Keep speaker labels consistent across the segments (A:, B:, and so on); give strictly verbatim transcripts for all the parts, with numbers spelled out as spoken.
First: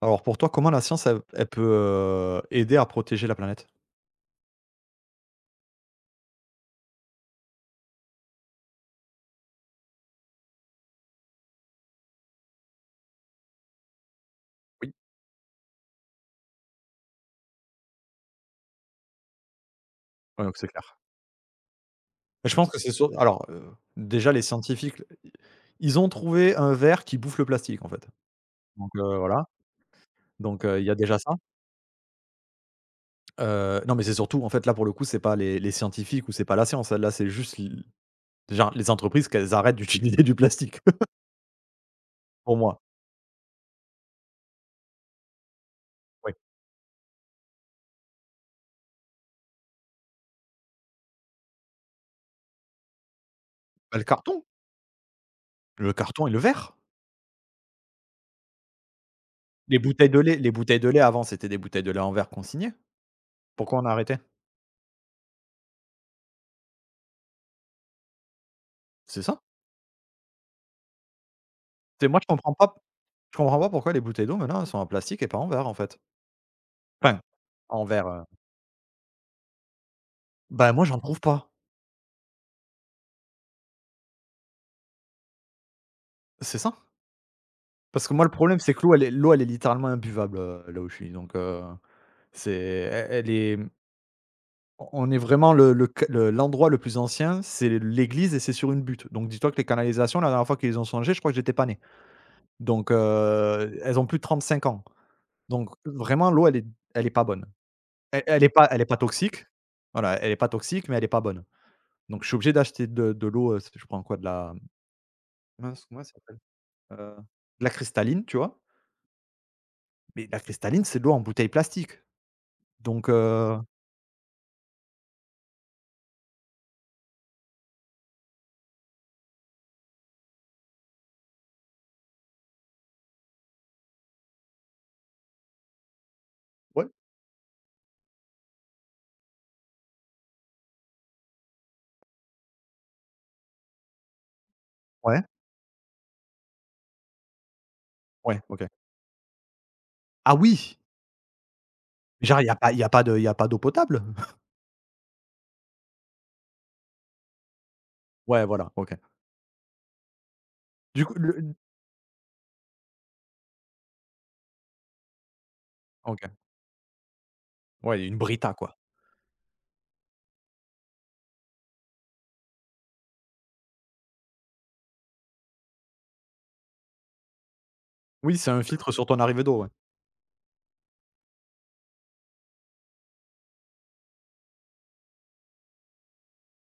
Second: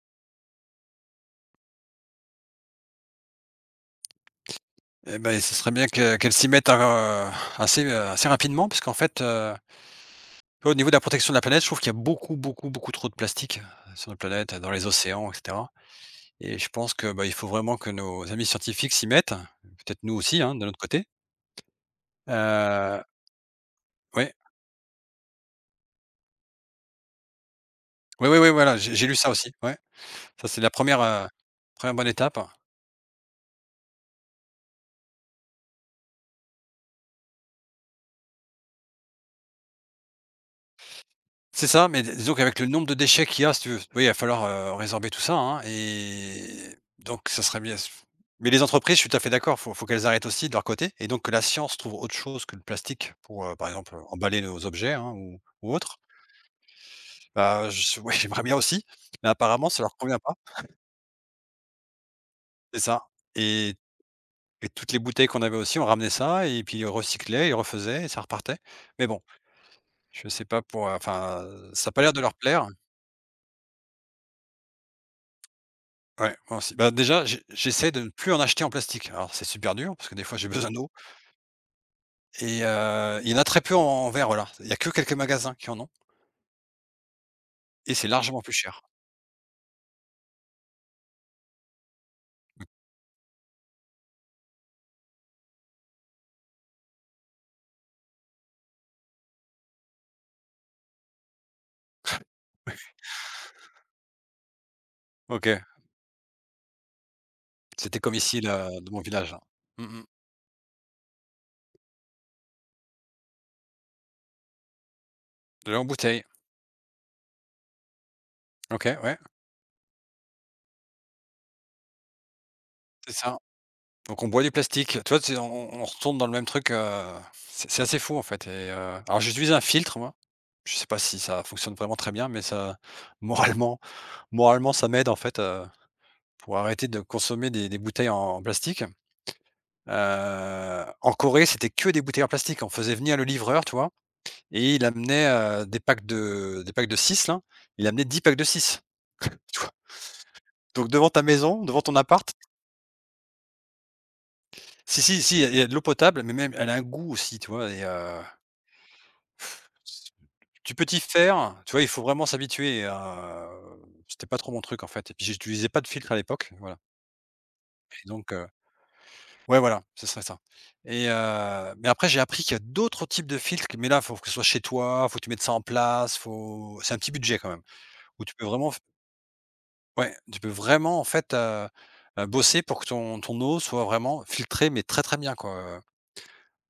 A: Alors pour toi, comment la science, elle elle peut, heu, aider à protéger la planète?
B: Eh ben, ce serait bien que qu'elle s'y mette, heu, assez, heu, assez rapidement parce qu'en fait, heu, au niveau de la protection de la planète, je trouve qu'il y a beaucoup, beaucoup, beaucoup trop de plastique, euh, sur notre planète, euh, dans les
A: Oui,
B: océans et cetera, et je pense que, bah, il faut vraiment que nos amis scientifiques s'y mettent, peut-être nous aussi,
A: ouais,
B: hein,
A: donc
B: de
A: c'est
B: notre
A: clair.
B: côté.
A: Bah, je pense que c'est
B: Heu,
A: sur alors, heu, déjà
B: ouais.
A: les scientifiques, ils ont trouvé un verre qui bouffe le plastique en fait.
B: Oui, oui, oui, voilà,
A: Donc,
B: j'ai j'ai
A: heu,
B: lu ça
A: voilà,
B: aussi, ouais. Ça, c'est
A: donc,
B: la
A: heu, il y a
B: première
A: déjà
B: re
A: ça.
B: heu, bonne étape.
A: Heu, non mais c'est surtout en fait là pour le coup c'est pas les les scientifiques ou c'est pas la science, là c'est juste l déjà les entreprises qu'elles arrêtent d'utiliser du plastique.
B: C'est ça, mais dis disons
A: Pour
B: qu'avec le
A: moi.
B: nombre de déchets qu'il y a, si tu veux, oui, il va falloir, heu, résorber tout ça, hein,
A: Oui.
B: et donc ça serait bien, mais les entreprises, je suis tout à fait d'accord, faut faut qu'elles arrêtent aussi de leur côté, et donc que la science trouve autre chose que le plastique pour, heu, par exemple,
A: Bah, le
B: emballer
A: carton,
B: nos objets, hein, ou ou
A: le
B: autre.
A: carton et le verre.
B: Bah, je ouais, j'aimerais bien aussi, mais apparemment
A: Les
B: ça leur
A: bouteilles de
B: convient pas.
A: lait les bouteilles de lait avant c'était des bouteilles de lait en verre consignées.
B: C'est ça, et
A: Pourquoi on a arrêté?
B: et toutes les bouteilles qu'on avait aussi, on ramenait ça et puis ils recyclaient, ils refaisaient et ça repartait. Mais bon,
A: C'est ça.
B: je sais pas pour, heu, enfin, ça a pas
A: C'est
B: l'air
A: moi
B: de
A: je
B: leur
A: comprends
B: plaire.
A: pas Je comprends pas pourquoi les bouteilles d'eau maintenant elles sont en plastique et pas en verre en fait.
B: Ouais, moi aussi. Bah,
A: Enfin,
B: déjà, j'ai
A: en
B: j'essaie de
A: verre,
B: ne
A: heu,
B: plus en acheter en plastique. Alors c'est super dur parce que des fois j'ai besoin
A: bah, moi
B: d'eau,
A: j'en trouve pas,
B: et heu, il y en a très peu en en verre, là. Il y a que quelques magasins qui en ont
A: c'est ça.
B: et
A: Parce
B: c'est
A: que moi le
B: largement plus
A: problème c'est que
B: cher.
A: l'eau elle est l'eau elle est littéralement imbuvable, heu, là où je suis donc, heu, c'est
B: Mmh.
A: elle elle est on est vraiment le le q le l'endroit le plus ancien, c'est l'église et c'est sur une butte. Donc dis-toi que les canalisations la dernière fois qu'ils les ont changées, je crois que j'étais pas né. Donc, heu, elles ont plus de 35 ans.
B: OK.
A: Donc vraiment l'eau elle est elle est pas bonne.
B: C'était comme
A: Elle
B: ici
A: elle est pas
B: là,
A: elle est
B: de
A: pas
B: mon village, là.
A: toxique.
B: Mmh mh.
A: Voilà, elle est pas toxique mais elle est pas bonne. Donc je suis obligé d'acheter de de l'eau, heu, je prends quoi? De la
B: De l'eau
A: mince,
B: en
A: comment elle
B: bouteille.
A: s'appelle? Heu, de la cristalline, tu vois?
B: OK, ouais,
A: Mais la cristalline, c'est de l'eau en bouteille plastique. Donc
B: c'est ça.
A: heu
B: Donc on boit du plastique. Tu vois, tu on on retourne dans le même truc, heu, c'est c'est assez fou en fait, et heu, alors j'utilise un filtre moi. Je sais pas si ça fonctionne vraiment très bien, mais ça moralement moralement ça m'aide en fait, heu pour arrêter
A: ouais.
B: de consommer des des bouteilles en en plastique. Heu, en Corée, c'était que des bouteilles en plastique. On faisait venir le livreur, tu vois? Et il
A: Ouais?
B: amenait, heu, des packs de des packs de six là, il amenait dix packs
A: Ouais,
B: de
A: OK.
B: six. Tu vois?
A: Ah oui!
B: Donc devant ta maison, devant ton appart.
A: Genre il y a pas il y a pas de il y a pas d'eau potable?
B: Si, si, si, il y a de l'eau potable, mais même elle a un goût aussi, tu vois? Et heu,
A: Ouais, voilà, OK.
B: tu peux t'y
A: Du coup le
B: faire, tu vois? Il faut vraiment s'habituer, heu, c'était pas trop mon truc en fait, et puis j'utilisais pas de filtre à
A: OK.
B: l'époque, voilà.
A: Ouais,
B: Et
A: une
B: donc heu
A: Brita, quoi.
B: Ouais, voilà, ce serait ça. Et heu, mais après j'ai appris qu'il y a d'autres types de filtres, mais là, faut que ce soit chez toi, faut que tu mettes ça en place, faut c'est un petit budget quand même, où tu
A: Oui,
B: peux
A: c'est un
B: vraiment f
A: filtre sur ton arrivée d'eau, ouais.
B: ouais, tu peux vraiment en fait, heu heu, bosser pour que ton ton eau soit vraiment filtrée mais très, très bien quoi, heu,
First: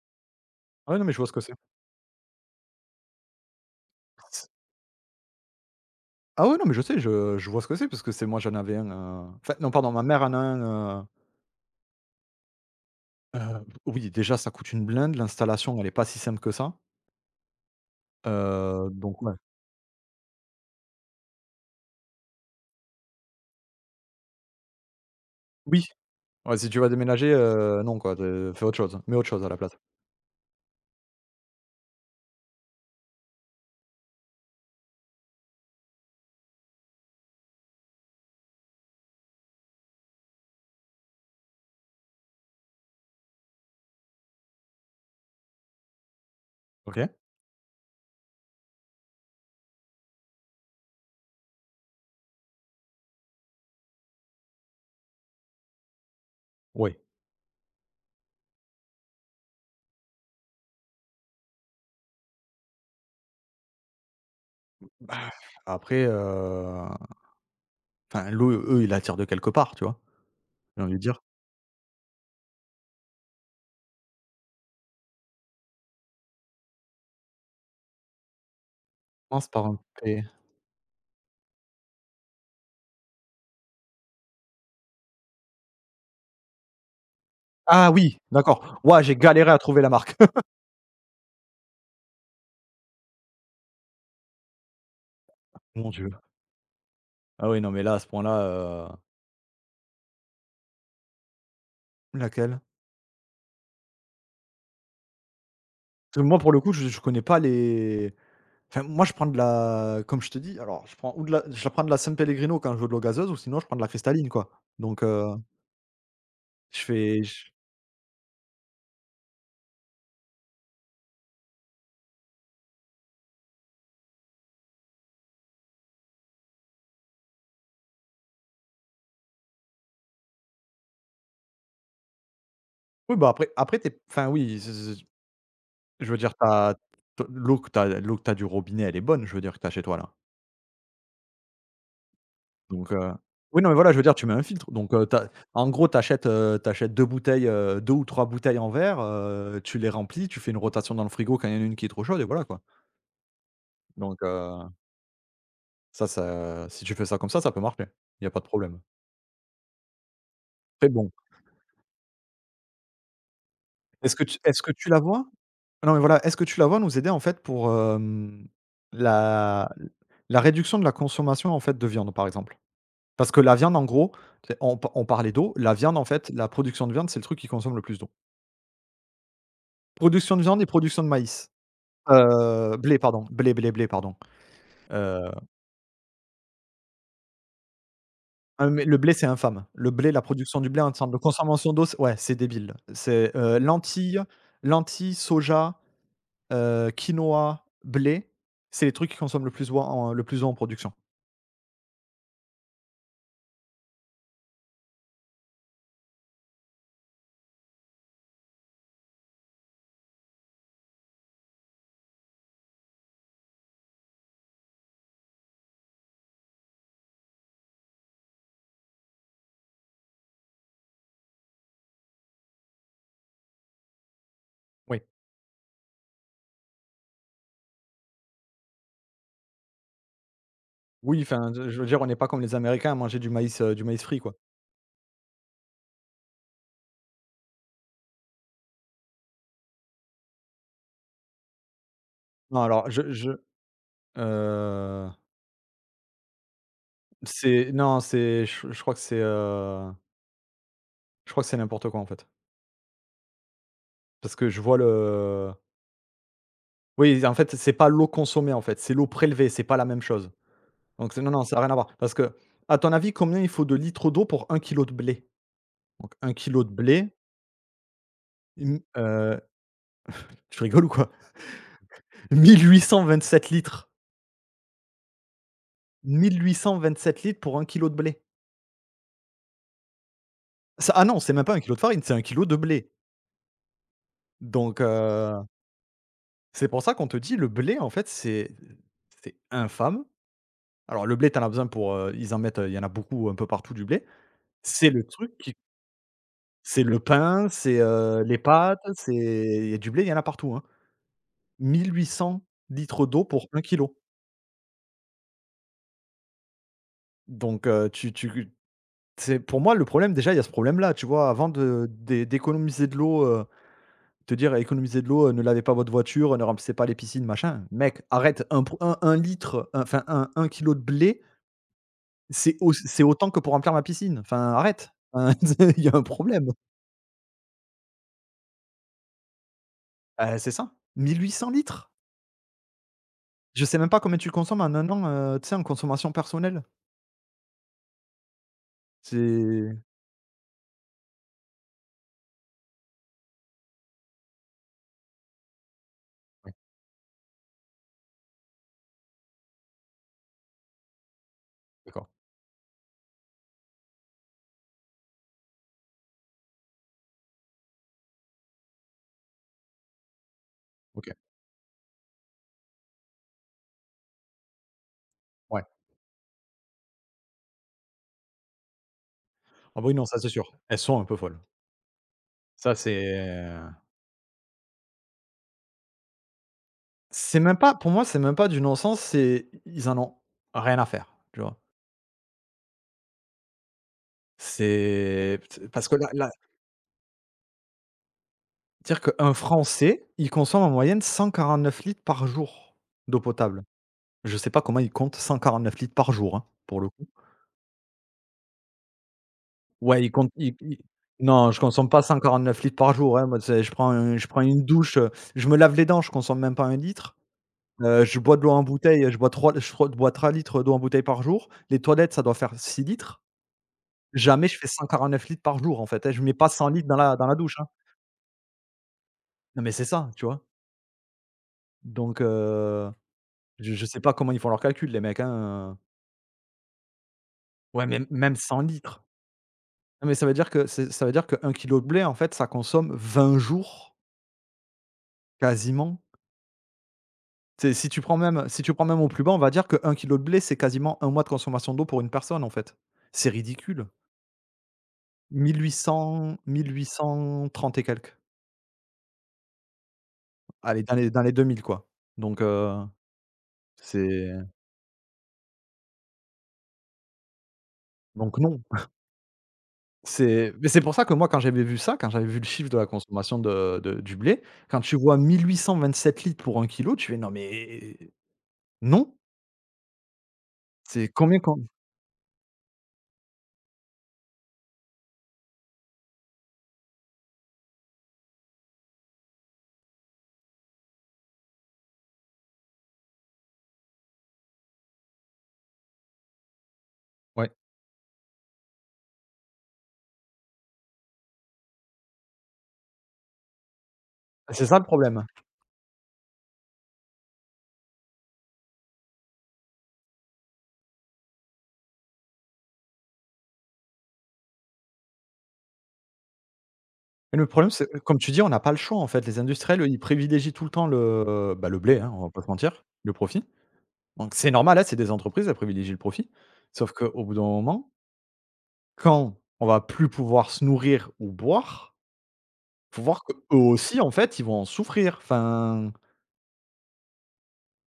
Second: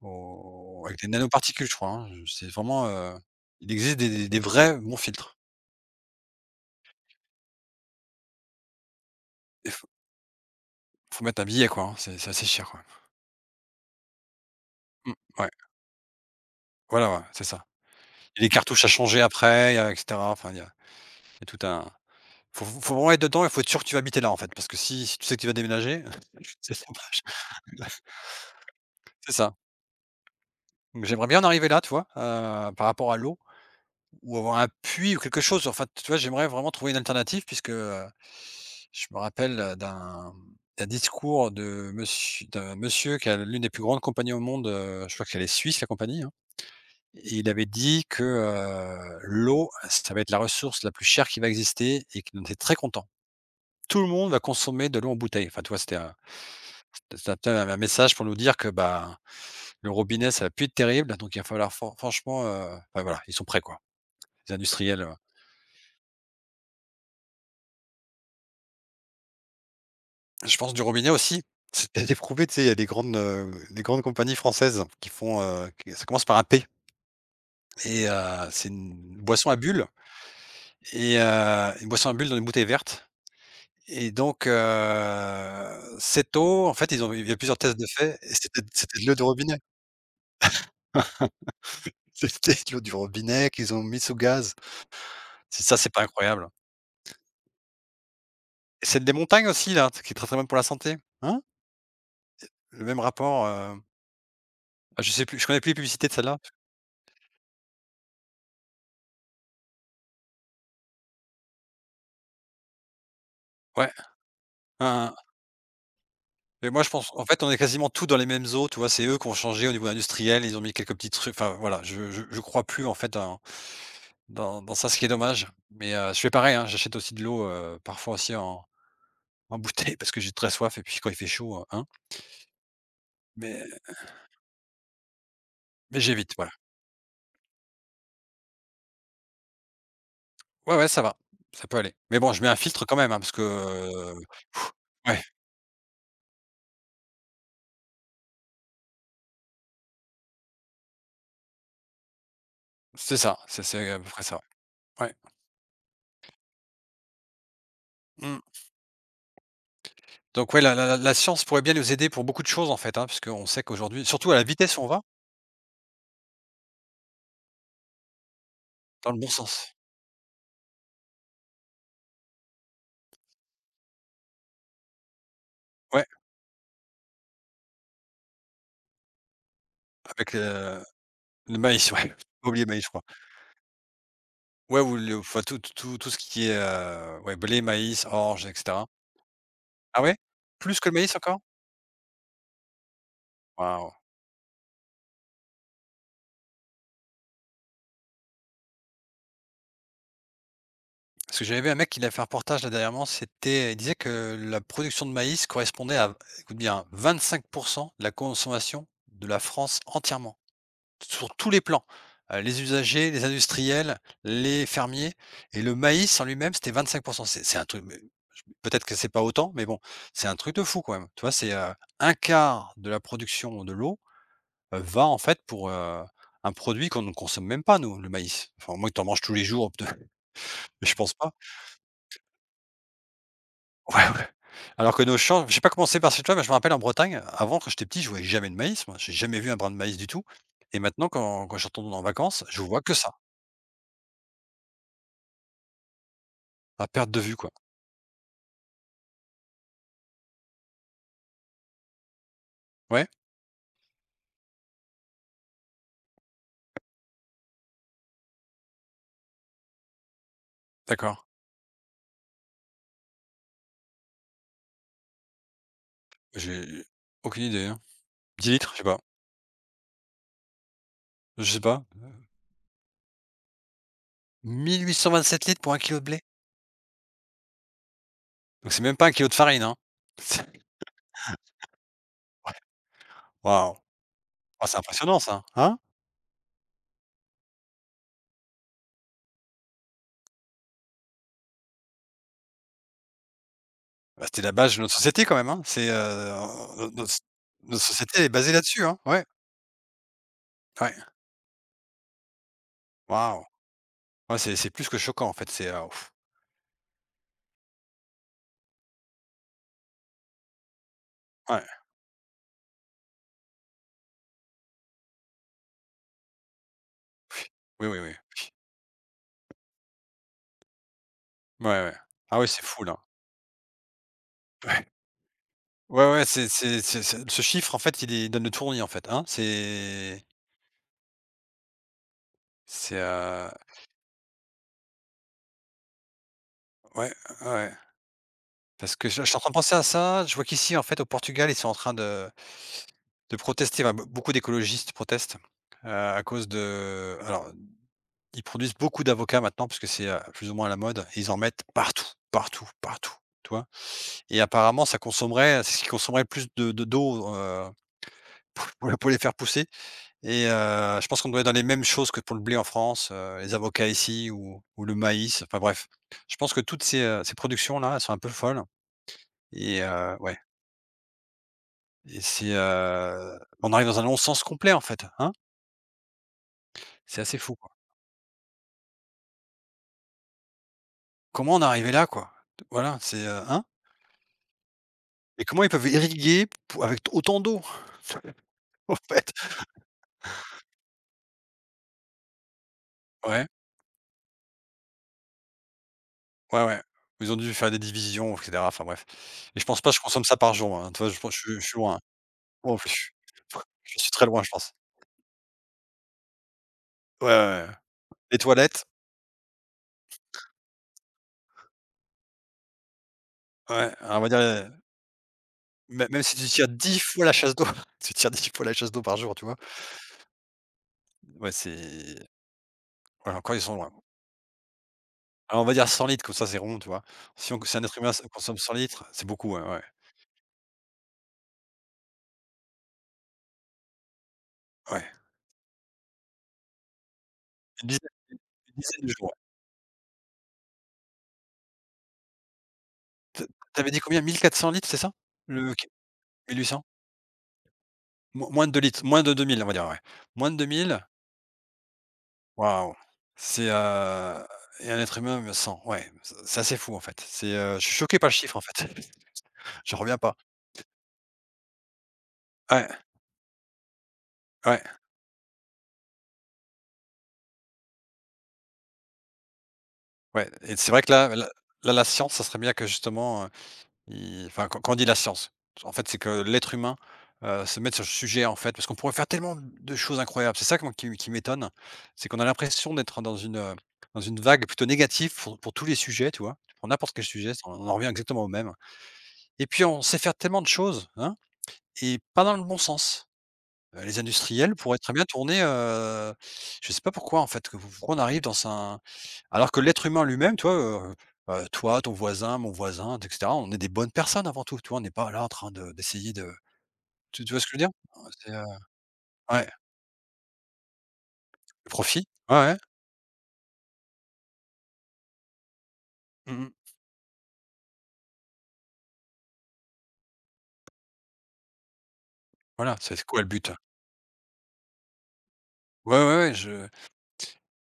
B: au
A: Ah ouais,
B: avec
A: non,
B: des
A: mais je vois ce que c'est.
B: nanoparticules je crois, hein. C'est vraiment, heu, il existe des des des
A: C'est-
B: vrais bons filtres.
A: Ah ouais, non, mais je sais, je je vois ce que c'est parce que c'est moi, j'en avais un, heu enfin non,
B: Il faut
A: pardon, ma mère en a un, heu
B: faut mettre un billet quoi, hein, c'est c'est assez cher quoi.
A: heu, oui, déjà, ça coûte une
B: Mmh,
A: blinde,
B: ouais,
A: l'installation, elle est pas si simple que ça,
B: voilà, ouais, c'est ça. Et les cartouches à
A: heu,
B: changer
A: donc ouais.
B: après, il y a et cetera, enfin il y a il y a tout un... Faut faut faut vraiment être dedans, il faut être sûr que tu vas habiter là, en fait, parce que si si tu sais que tu vas
A: Oui,
B: déménager,
A: ouais, si
B: c'est
A: tu vas
B: dommage.
A: déménager, heu, non quoi, de fais autre chose, mets autre
B: C'est
A: chose à
B: ça.
A: la place.
B: Mais j'aimerais bien en arriver là, tu vois? Heu, par rapport à l'eau, ou avoir un puits ou quelque chose, enfin, tu vois? J'aimerais vraiment trouver une alternative puisque, heu, je me rappelle, heu, d'un d'un discours de monsieur d'un monsieur qui a l'une des plus grandes compagnies au monde, heu, je crois qu'elle est suisse, la compagnie, hein,
A: OK,
B: et il avait dit que, heu, l'eau, ça va être la ressource la plus chère qui va exister et qu'il en était très content. Tout le monde va consommer de l'eau en bouteille. Enfin, tu vois? C'était un...
A: oui.
B: Ça peut être un message pour nous dire que, bah, le robinet, ça va plus être terrible, donc il va falloir fran franchement, heu, enfin voilà, ils sont prêts quoi, les industriels, heu.
A: Bah, après, heu, enfin l'eau, eux, ils l'attirent de quelque part, tu vois?
B: Je pense du
A: J'ai envie de
B: robinet
A: dire.
B: aussi, c'est peut-être éprouvé, tu sais, il y a des grandes, heu, des grandes compagnies françaises qui font, heu, qui ça commence par un P, et heu, c'est une
A: Commence
B: boisson à
A: par un
B: bulles,
A: P.
B: et heu, une boisson à bulles dans une bouteille verte, et donc heu, cette eau, en fait, ils ont... il y a plusieurs tests de
A: Ah
B: faits,
A: oui,
B: et c'était
A: d'accord.
B: c'était
A: Ouah,
B: de l'eau
A: j'ai
B: du
A: galéré à
B: robinet.
A: trouver la marque.
B: C'était de l'eau du robinet qu'ils ont mis sous gaz. Si ça,
A: Mon
B: c'est pas
A: Dieu.
B: incroyable?
A: Ah oui, non mais là, à ce point-là, heu
B: C'est des montagnes aussi là, qui est très, très bonne pour la santé. Hein?
A: laquelle?
B: Le même rapport, heu, ah je sais plus, je connais plus les publicités de
A: Parce que moi,
B: celle-là.
A: pour le coup, je je connais pas les enfin moi, je prends de la comme je te dis, alors je prends ou de la je prends de la San-Pellegrino quand je veux de l'eau gazeuse ou sinon je prends de la
B: Ouais,
A: cristalline, quoi. Donc,
B: hein, hein.
A: heu,
B: Mais
A: je
B: moi je pense
A: fais
B: en fait
A: je
B: on est quasiment tous dans les mêmes eaux, tu vois? C'est eux qui ont changé au niveau industriel, ils ont mis quelques petits trucs, enfin voilà, je je je crois plus en fait dans dans dans ça, ce qui est dommage. Mais, heu, je fais pareil, hein, j'achète aussi de l'eau, heu, parfois aussi en en bouteille parce que j'ai très soif, et puis quand il fait chaud, heu, hein.
A: oui, bah, après
B: Mais
A: après tu es enfin oui, z z
B: mais
A: je veux
B: j'évite,
A: dire, tu
B: voilà.
A: t l'eau que tu as l'eau que tu as du robinet, elle est bonne, je veux dire, que tu as chez toi là.
B: Ouais, ouais, ça va, ça peut aller. Mais bon, je mets un filtre
A: Donc
B: quand
A: heu,
B: même, hein, parce que,
A: oui, non, mais voilà, je veux dire,
B: heu,
A: tu mets un filtre. Donc heu, tu
B: ouais,
A: en gros, tu achètes, deux bouteilles, heu, deux ou trois bouteilles en verre, heu, tu les remplis, tu fais une rotation dans le frigo quand il y en a une qui est trop chaude et voilà quoi.
B: c'est ça, c'est c'est à peu
A: Donc
B: près ça,
A: heu,
B: ouais.
A: ça ça si tu fais ça comme ça, ça peut marcher. Il y a pas
B: Mmh.
A: de problème.
B: Donc ouais, la la
A: Très
B: la
A: bon,
B: la science pourrait bien nous aider pour beaucoup de choses en fait, hein, parce qu'on sait qu'aujourd'hui
A: est-ce que
B: surtout à
A: tu
B: la
A: est-ce que
B: vitesse où on
A: tu la
B: va,
A: vois? Non, mais voilà, est-ce que tu la vois nous aider en fait pour, hem,
B: dans le bon
A: la
B: sens.
A: la réduction de la consommation en fait de viande, par exemple? Parce que la viande en gros, c'est on pa on parlait d'eau, la viande
B: Ouais,
A: en fait, la production de viande, c'est le truc qui consomme le plus d'eau.
B: avec
A: Production de viande et
B: le
A: production de maïs.
B: le maïs, ouais, pas oublié
A: Heu,
B: maïs, je
A: blé
B: crois.
A: pardon, blé, blé, blé pardon.
B: Ouais, ou le
A: Heu,
B: enfin tout tout tout ce qui est, heu, ouais, blé, maïs, orge et
A: ah mais
B: cetera.
A: le blé c'est infâme. Le
B: Ah
A: blé,
B: ouais?
A: la production du
B: Plus
A: blé
B: que
A: en
B: le
A: termes de
B: maïs encore?
A: consommation d'eau, c'est ouais, c'est débile. C'est, heu,
B: Waouh!
A: lentilles lentilles, soja, heu, quinoa, blé, c'est les trucs qui consomment le plus d'eau en le plus d'eau en production.
B: Parce que j'avais vu un mec qui a fait un reportage là dernièrement, c'était il disait que la production de maïs correspondait à écoute bien, vingt-cinq de la consommation de la France entièrement. Sur tous les plans, heu, les usagers, les industriels, les fermiers et le maïs en lui-même, c'était vingt-cinq. C'est c'est un truc, mais peut-être que c'est pas autant, mais bon, c'est un truc de fou quand même. Tu vois, c'est, heu, un quart de la production de l'eau, heu,
A: Oui.
B: va en fait pour, heu, un produit qu'on ne consomme même pas nous, le maïs. Enfin, au moins que tu en manges tous les jours, peut... mais je pense
A: Oui,
B: pas.
A: enfin, je je veux dire, on n'est pas comme les Américains à manger du maïs, heu, du maïs
B: Ouais,
A: frit
B: ouais.
A: quoi.
B: Alors que nos champs, j'ai pas commencé, c'est par chez toi, mais je me rappelle en Bretagne, avant quand j'étais petit, je voyais jamais de maïs moi, j'ai jamais vu un brin de maïs du tout, et maintenant quand quand je retourne en vacances,
A: Non
B: je vois
A: alors
B: que
A: je
B: ça,
A: je heu
B: à perte de vue quoi.
A: C'est non, c'est je je crois que c'est, heu, je crois que c'est n'importe quoi, en fait.
B: Ouais.
A: Parce que je vois le Oui, en fait, c'est pas l'eau consommée, en fait, c'est l'eau prélevée, c'est pas la même chose. Donc
B: D'accord.
A: c'est non, non, ça a rien à voir. Parce que à ton avis, combien il faut de litres d'eau pour un kilo de blé? Donc un kilo de
B: J'ai
A: blé,
B: aucune idée, hein. dix litres?
A: m
B: Je sais pas.
A: heu, tu rigoles ou quoi?
B: Je sais pas.
A: Mille huit cent vingt sept litres.
B: mille huit cent vingt-sept litres pour un kilo de blé?
A: Mille huit cent vingt sept litres pour un kilo de blé.
B: Donc c'est même pas un kilo de farine, hein.
A: Ça ah Non, c'est même pas un kilo de farine, c'est un kilo
B: C'est
A: de
B: ouais,
A: blé.
B: waouh! Ah, c'est
A: Donc
B: impressionnant ça,
A: heu,
B: hein?
A: c'est pour ça qu'on te dit le blé, en fait, c'est c'est infâme. Alors le blé, t'en as besoin pour, heu, ils en mettent, heu, il y en a beaucoup un peu partout du blé.
B: Bah, c'était la base de
A: C'est
B: notre
A: le
B: société quand
A: truc
B: même,
A: qui
B: hein. C'est, heu,
A: c'est
B: no no,
A: le
B: notre
A: pain, c'est,
B: notre
A: heu,
B: société est
A: les
B: basée
A: pâtes,
B: là-dessus, hein.
A: c'est
B: Ouais,
A: il y a du blé, il y en a partout, hein.
B: ouais.
A: mille huit cents L d'eau
B: Waouh!
A: pour un kilo.
B: Ouais, c'est c'est plus que choquant en fait, c'est, heu, ouf.
A: Donc, heu, tu tu c'est pour moi le problème déjà, il y a ce problème-là, tu vois? Avant
B: Ouais.
A: de d'é d'économiser de l'eau, heu, te dire: «Économisez de l'eau, heu, ne lavez pas votre voiture, ne remplissez pas les piscines, machin».
B: Oui, oui,
A: Mec,
B: oui.
A: arrête, un pou un un litre, un enfin un 1 kg de blé,
B: Ouais, ouais. Ah oui,
A: c'est
B: c'est
A: au
B: fou là.
A: c'est autant que pour remplir ma piscine. Enfin
B: Ouais.
A: arrête, hein, tu sais, il y a un
B: Ouais, ouais,
A: problème.
B: c'est c'est c'est c'est ce chiffre en fait, il est il donne le tournis en fait, hein. C'est
A: Heu, c'est ça, mille huit cents litres!
B: c'est, heu,
A: Je sais même pas combien tu consommes en un an, heu, tu sais, en consommation personnelle.
B: ouais, ouais. Parce que je je suis en train de penser
A: C'est
B: à ça. Je vois qu'ici, en fait, au Portugal, ils sont en train de de protester, enfin, be beaucoup d'écologistes protestent, heu, à cause
A: Ouais,
B: de alors, ils produisent beaucoup d'avocats maintenant parce que c'est, heu, plus ou moins à la mode et ils en mettent partout,
A: d'accord,
B: partout, partout, tu vois? Et apparemment, ça consommerait, c'est ce qui consommerait le plus de de d'eau, heu, pour pour le pour les faire pousser, et heu, je
A: OK,
B: pense qu'on doit être dans les mêmes choses que pour le blé en France, heu, les avocats ici, ou ou le maïs, enfin
A: ouais.
B: bref. Je pense que toutes ces, heu, ces productions-là, elles sont un peu folles,
A: Ah
B: et
A: bah, oui, non,
B: heu,
A: ça, c'est
B: ouais.
A: sûr. Elles sont un peu folles.
B: Et c'est,
A: Ça,
B: heu,
A: c'est
B: on arrive dans un non-sens complet, en fait, hein? C'est assez
A: C'est même
B: fou, quoi.
A: pas pour moi, c'est même pas du non-sens, c'est i ils en ont rien à faire, tu vois?
B: Comment on est arrivé là, quoi? Voilà, c'est, heu, hein?
A: C'est
B: Et
A: p
B: comment
A: t
B: ils peuvent
A: Parce que là là
B: irriguer pou avec autant d'eau, en
A: dire
B: fait?
A: qu'un Français, il consomme en moyenne cent quarante-neuf litres par jour d'eau
B: Ouais,
A: potable. Je sais pas comment ils comptent neuf litres par jour, hein,
B: ouais,
A: pour
B: ouais.
A: le coup.
B: Ils ont dû faire des divisions, et cetera, enfin bref. Et je pense pas que je
A: Ouais, il
B: consomme
A: compte
B: ça par
A: il
B: jour,
A: il
B: hein, tu vois? Je pense je
A: non,
B: suis
A: je
B: je suis
A: consomme
B: loin.
A: pas cent quarante-neuf litres
B: Oh, je
A: par
B: suis
A: jour, hein. Moi, c'est je prends
B: je suis
A: un je
B: très
A: prends
B: loin, je
A: une
B: pense.
A: douche, heu, je me lave les dents, je consomme même pas un litre.
B: Ouais, ouais, ouais.
A: Heu, je bois
B: Les
A: de l'eau en
B: toilettes,
A: bouteille, je bois trois, je crois bois trois litres d'eau en bouteille par jour. Les toilettes, ça doit faire six litres.
B: ouais, on va dire,
A: Jamais je fais
B: heu,
A: cent quarante-neuf litres par jour, en fait,
B: mê
A: hein. Je
B: même
A: mets
B: si tu
A: pas cent
B: tires
A: litres dans
B: dix
A: la
B: fois
A: dans
B: la
A: la
B: chasse
A: douche, hein.
B: d'eau, tu tires dix fois la chasse d'eau par jour, tu vois?
A: Non, mais c'est ça, tu vois?
B: Ouais,
A: Donc
B: c'est
A: heu,
B: ouais, encore, ils
A: je
B: sont
A: je
B: loin.
A: sais pas comment ils font leurs calculs, les mecs,
B: Alors, on va
A: hein.
B: dire cent litres, comme ça, c'est rond, tu vois? Si on si un
A: Ouais,
B: être
A: même
B: humain se
A: même
B: consomme
A: cent
B: cent
A: litres.
B: litres, c'est beaucoup, ouais, ouais,
A: Non, mais ça veut dire que c'est ça veut dire que un kilogramme de blé, en fait, ça consomme vingt jours,
B: ouais.
A: quasiment. Tu
B: Une
A: si tu
B: dizaine
A: prends même Si tu
B: une
A: prends même
B: dizaine
A: au
B: de
A: plus
B: jours,
A: bas,
B: ouais.
A: on va dire que un kilo de blé, c'est quasiment un mois de consommation d'eau pour une personne, en fait. C'est
B: Tu
A: ridicule.
B: tu dit combien? mille quatre cents litres, c'est ça?
A: Mille mille huit
B: Le qu
A: cents,
B: 1
A: mille
B: 800?
A: huit cent trente et quelques.
B: Mo moins de deux litres, moins de deux mille, on va dire, ouais. Moins de 2
A: Allez, dans
B: 000,
A: les dans les deux mille quoi. Donc heu,
B: waouh! C'est,
A: c'est
B: heu et un être humain, me cent, ouais. C'est c'est assez fou, en fait. C'est, heu, je suis choqué par le
A: donc
B: chiffre,
A: non.
B: en fait. Je reviens pas.
A: C'est Mais c'est pour ça que moi, quand j'avais vu ça, quand j'avais vu le chiffre de la
B: Ouais,
A: consommation de de du blé, quand
B: ouais,
A: tu vois mille huit cent vingt sept litres pour un kilo, tu fais: «Non mais non!»
B: ouais, et c'est vrai
A: c'est
B: que là
A: combien
B: là
A: qu'on
B: là, la science, ça serait bien que justement, Il enfin, quand quand on dit la science, en fait, c'est que l'être humain, heu, se met sur ce sujet, en fait, parce qu'on pourrait faire tellement de choses incroyables. C'est ça que moi qui qui m'étonne, c'est qu'on a l'impression d'être dans une, heu, dans une vague plutôt négative pour pour tous les sujets, tu vois? Pour n'importe quel
A: Ouais,
B: sujet, on en revient exactement au même, et puis on sait faire tellement de choses, hein, et pas dans le bon sens. Heu, les
A: c'est
B: industriels
A: ça le
B: pourraient très bien
A: problème.
B: tourner, heu, je sais pas pourquoi en fait que pourquoi on arrive dans un, alors que l'être humain lui-même, toi, vois, heu toi, ton voisin, mon voisin, et cetera, on est des bonnes personnes avant tout, tu vois? On n'est pas là en train de d'essayer de
A: Mais
B: tu
A: le
B: tu vois ce
A: problème,
B: que je
A: c'est
B: veux dire?
A: comme tu dis, on
B: c'est,
A: n'a
B: heu
A: pas le choix, en fait. Les
B: ouais,
A: industriels, eux, ils privilégient tout le temps le bah, le
B: le
A: blé, hein, on
B: profit.
A: va pas se
B: Ouais, ouais.
A: mentir, le profit. Donc c'est normal, hein, c'est des entreprises, elles privilégient le profit.
B: Mmh mh.
A: Sauf qu'au bout d'un moment, quand on va plus pouvoir se nourrir ou boire,
B: Voilà,
A: faut voir
B: c'est quoi le
A: qu'eux
B: but?
A: aussi, en fait, ils vont en souffrir. Enfin,
B: Ouais, ouais, ouais, je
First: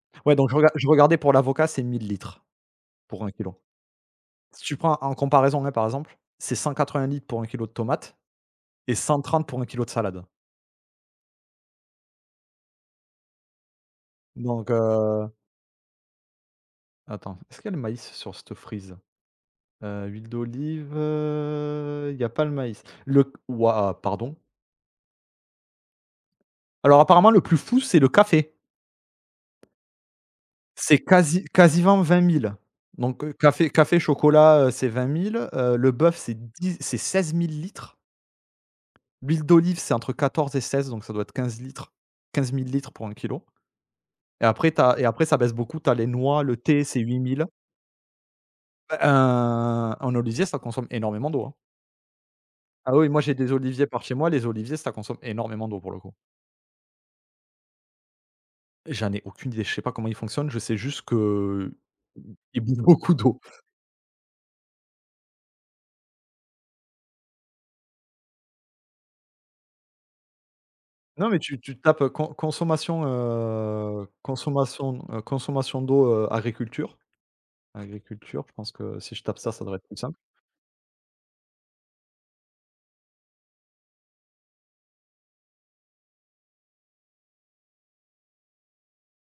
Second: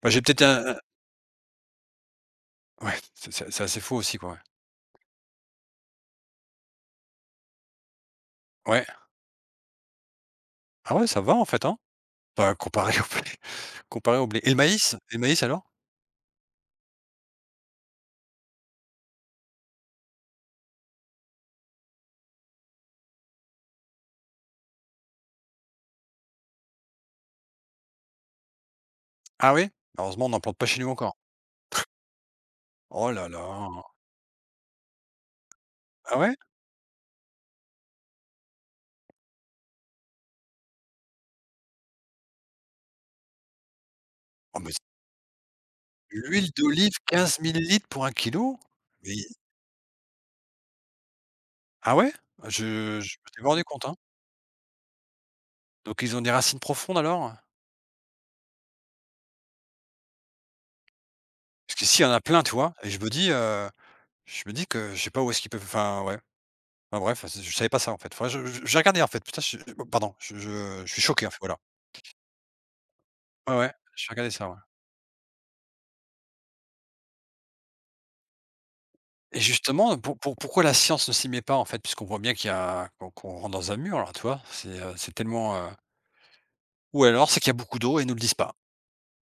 B: bah, j'ai
A: ouais,
B: peut-être
A: donc je
B: un
A: rega
B: un
A: je regardais pour l'avocat, c'est mille litres
B: ouais,
A: pour un
B: c'est c'est
A: kilo.
B: c'est assez faux aussi, quoi, ouais.
A: Si tu prends en comparaison, hein, par exemple, c'est cent quatre-vingts litres pour un kilo de tomates
B: Ouais.
A: et cent trente pour un kilo de salade.
B: Ah ouais, ça va en fait, hein? Bah, comparé au blé, comparé au blé et le
A: Donc
B: maïs? Et le
A: heu,
B: maïs alors?
A: attends, est-ce qu'il y a le maïs sur cette frise? Heu, huile d'olive, euh, il y a pas le maïs. Le c Waouh, pardon? Alors apparemment le plus fou, c'est le café.
B: Ah oui? Heureusement, on n'en plante pas chez nous
A: C'est
B: encore.
A: quasi quasiment vingt mille.
B: Oh
A: Donc,
B: là
A: heu, café
B: là!
A: café, chocolat, heu, c'est vingt mille, heu, le bœuf,
B: Ah ouais?
A: c'est dix c'est seize mille litres. L'huile d'olive, c'est entre quatorze et seize, donc ça doit être quinze litres. quinze mille litres pour un kilo. Et
B: Oh
A: après
B: mais c
A: t'as et après ça baisse beaucoup, tu as les noix,
B: l'huile
A: le thé,
B: d'olive,
A: c'est 8
B: quinze
A: 000.
B: 000 L pour un kilo.
A: Bah,
B: Mais
A: un un olivier, ça consomme énormément d'eau, hein.
B: ah ouais?
A: Ah
B: Je
A: oui,
B: je
A: moi j'ai
B: m'étais pas
A: des
B: rendu compte,
A: oliviers
B: hein.
A: par chez moi, les oliviers, ça consomme énormément d'eau pour le
B: Donc
A: coup.
B: ils ont des racines profondes alors?
A: J'en ai aucune idée, je sais pas comment il fonctionne, je sais juste que
B: Parce qu'ici, il y en a
A: i
B: plein, tu
A: il
B: vois?
A: bout
B: Et je me
A: beaucoup
B: dis,
A: d'eau.
B: heu, je me dis que je sais pas où est-ce qu'ils peuvent, enfin, ouais. Enfin bref, c'est je savais pas ça, en fait. Faudrait je je j'ai regardé, en fait. Putain, je je- oh, pardon, je je je suis choqué,
A: Non,
B: en
A: mais
B: fait, voilà.
A: tu tu tapes, euh, con consommation,
B: Ouais, ouais,
A: heu,
B: j'ai regardé ça, ouais.
A: consommation, heu, consommation d'eau, heu, agriculture. Agriculture, je pense que si je tape
B: Et
A: ça, ça devrait être plus
B: justement,
A: simple.
B: pour pour pourquoi la science ne s'y met pas, en fait? Puisqu'on voit bien qu'il y a qu'on qu'on rentre dans un mur. Alors, tu vois? C'est, heu, c'est tellement, heu ou alors, c'est qu'il y a beaucoup d'eau et ils nous le disent pas,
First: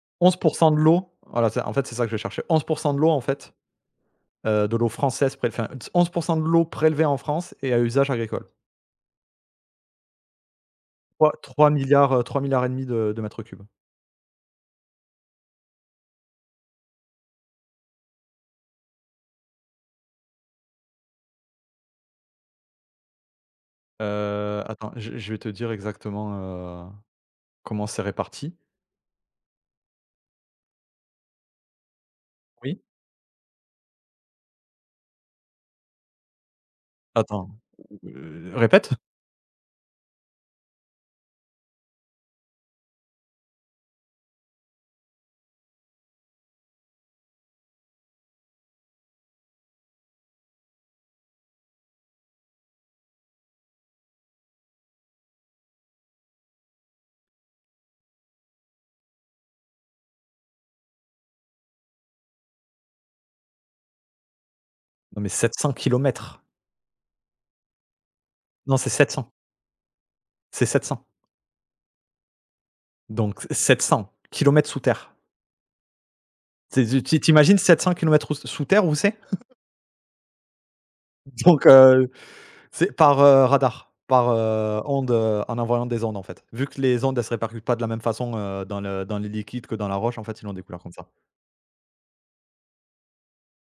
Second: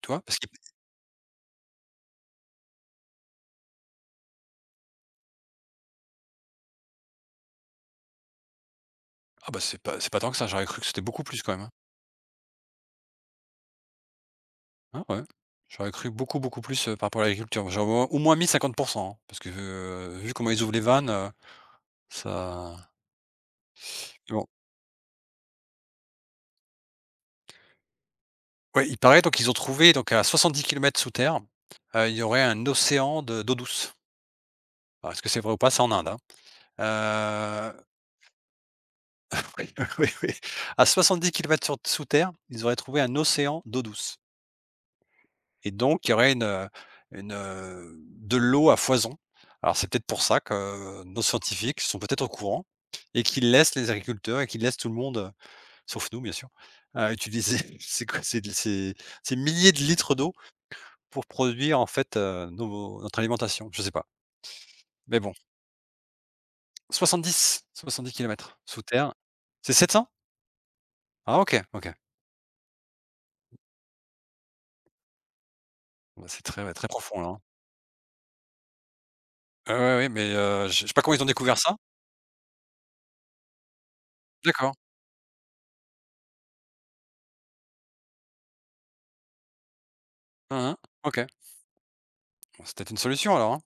B: tu vois?
A: Onze
B: Parce qu'ils
A: pour cent de l'eau, voilà, c'est en fait, c'est ça que je cherchais. Onze pour cent de l'eau, en fait, heu, de l'eau française pré enfin, onze pour cent de l'eau prélevée en France et à usage agricole.
B: Ah bah, c'est pas c'est pas tant que ça, j'aurais cru que c'était beaucoup
A: Trois
B: plus quand même,
A: 3
B: hein.
A: 000 000 000, heu, et demi de de mètres cubes.
B: Ah ouais. J'aurais cru beaucoup, beaucoup plus, heu, par rapport à l'agriculture. J'aurais au au moins mis cinquante, hein, parce que, heu, vu comment ils ouvrent les vannes, heu, ça bon,
A: Heu, attends, je je vais te dire exactement, heu, comment c'est réparti.
B: ouais, il paraît, donc ils ont trouvé, donc à soixante-dix kilomètres sous terre, heu, il y aurait un
A: Oui?
B: océan de d'eau douce. Alors est-ce que c'est vrai ou pas? C'est en Inde, hein.
A: Attends,
B: Heu,
A: heu, répète?
B: oui, oui, oui. À soixante-dix kilomètres sous terre, ils auraient trouvé un océan d'eau douce. Et donc il y aurait une, une, heu, de l'eau à foison. Alors c'est peut-être pour ça que euh, nos scientifiques sont peut-être au courant et qu'ils laissent les agriculteurs et qu'ils laissent tout le monde, heu, sauf nous bien sûr, heu, utiliser ces co ces ces ces milliers de litres d'eau pour produire, en fait, heu, nos notre alimentation, je sais pas. Mais
A: Non, mais
B: bon,
A: sept cents kilomètres.
B: soixante-dix, soixante-dix kilomètres
A: Non,
B: sous
A: c'est sept
B: terre.
A: cents.
B: C'est sept cents.
A: C'est sept cents.
B: Ah, OK, OK.
A: Donc sept cents kilomètres sous terre.
B: Bah, c'est très, ouais,
A: C'est
B: très
A: tu tu
B: profond, là,
A: tu
B: hein.
A: imagines sept cents kilomètres sous sous terre où c'est?
B: Ouais, ouais, ouais, mais heu, je je sais pas comment ils ont découvert
A: Donc
B: ça.
A: heu, c'est par, heu, radar, par,
B: D'accord.
A: heu, onde, heu, en envoyant des ondes, en fait. Vu que les ondes, elles se répercutent pas de la même façon, heu, dans le dans les liquides que dans la roche, en fait, ils l'ont
B: Hein, hein.
A: découvert comme ça.
B: OK. Bon, c'est peut-être une solution alors, hein?